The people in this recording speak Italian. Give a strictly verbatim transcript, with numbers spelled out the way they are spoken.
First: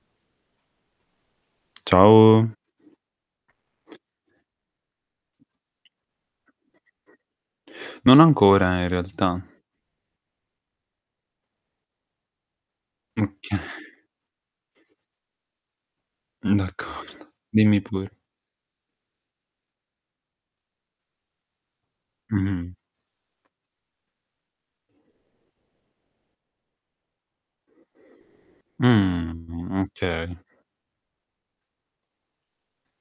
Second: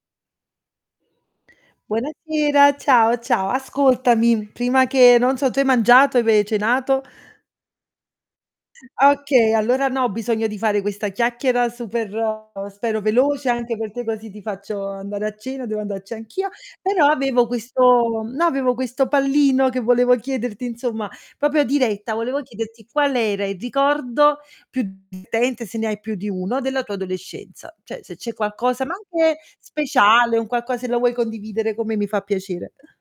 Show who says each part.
Speaker 1: Ciao.
Speaker 2: Buonasera, ciao, ciao. Ascoltami, prima che non so, tu hai mangiato? Ve cenato?
Speaker 1: Non ancora, in realtà.
Speaker 2: Okay, allora no, ho bisogno di fare questa chiacchiera super spero veloce,
Speaker 1: mhche.
Speaker 2: anche perchè così ti faccio andare a cena, devo andarci anch'io. Però
Speaker 1: D'accordo,
Speaker 2: avevo
Speaker 1: dimmi pure.
Speaker 2: questo no, avevo questo pallino che volevo chiederti, insomma, popio diretta, volevo
Speaker 1: Mh-mh.
Speaker 2: chiederti qual era il ricordo più divertente se ne hai più di uno, della tua adolescenza. ceh, se c'è qualcosa, ma anche
Speaker 1: Mhmm,
Speaker 2: speciale,
Speaker 1: okay.
Speaker 2: un qualcos se la vuoi condividere con me mi fa piacere.